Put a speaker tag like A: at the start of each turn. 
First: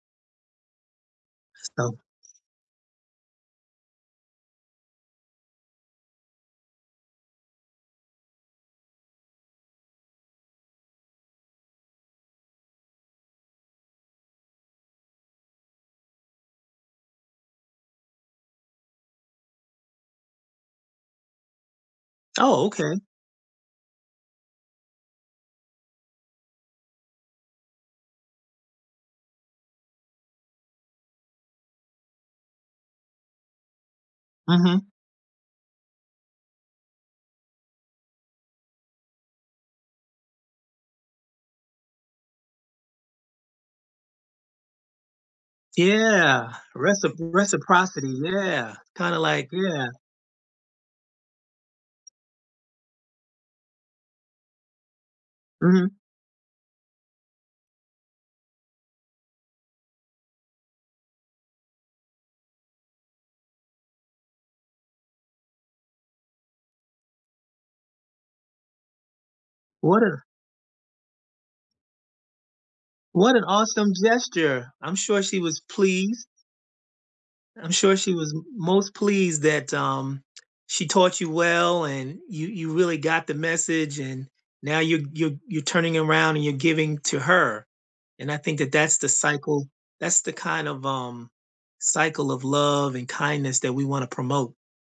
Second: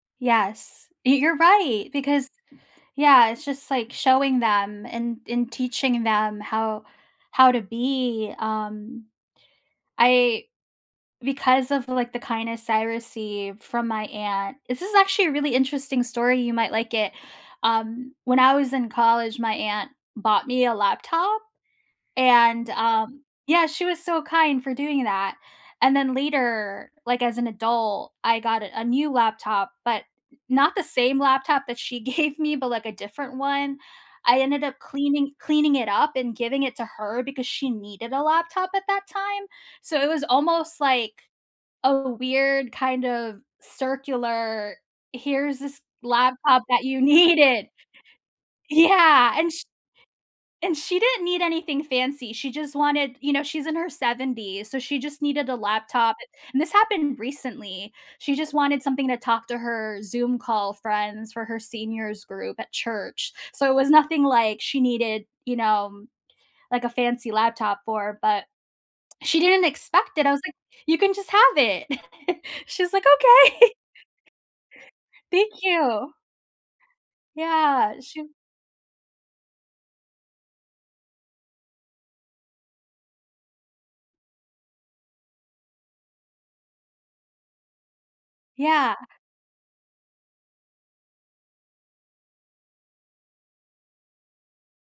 A: Yes, y you're right,
B: So
A: because yeah, it's just, like, showing them and and teaching them how how to be, um, I because of, like, the kindness I receive from my aunt this is, actually, a really interesting story, you might like it. Um, when I was in college, my aunt bought me a laptop,
B: Oh,
A: and,
B: okay.
A: um yeah, she was so kind for doing that, and then, later, like, as an adult, I got a a new laptop, but n not the same laptop that she gave me, but, like, a different one. I ended up
B: Mhm.
A: cleaning cleaning it up and giving it to her because she needed a laptop at that time. So, it was almost, like, a weird, kind of circular here's this
B: Yeah,
A: laptop that you
B: recip
A: needed.
B: reciprocity, yeah, kinda,
A: Yeah,
B: like
A: and sh
B: yeah.
A: and she didn't need anything fancy, she just wanted, you know, she's in her 70s, so she just needed a
B: Mhm.
A: laptop, and this happened recently. She just wanted something to talk to her Zoom call friends, for her seniors group at church. So, it was nothing, like, she needed, you know, like, a fancy laptop for, but. She didn't
B: What
A: expect
B: a
A: it, I was like, "You can just have it." She's like,
B: what an
A: "Okay."
B: awesome gesture, I'm sure she was
A: Thank you.
B: pleased. I'm
A: Yeah,
B: sure she
A: sh
B: was m most pleased that, um, she taught you well, and you you really got the message, and now you're you're you're turning around and you're giving to her, and, I think that
A: Yeah.
B: that's the cycle that's the kind of, um, cycle of love and kindness that we wanna promote.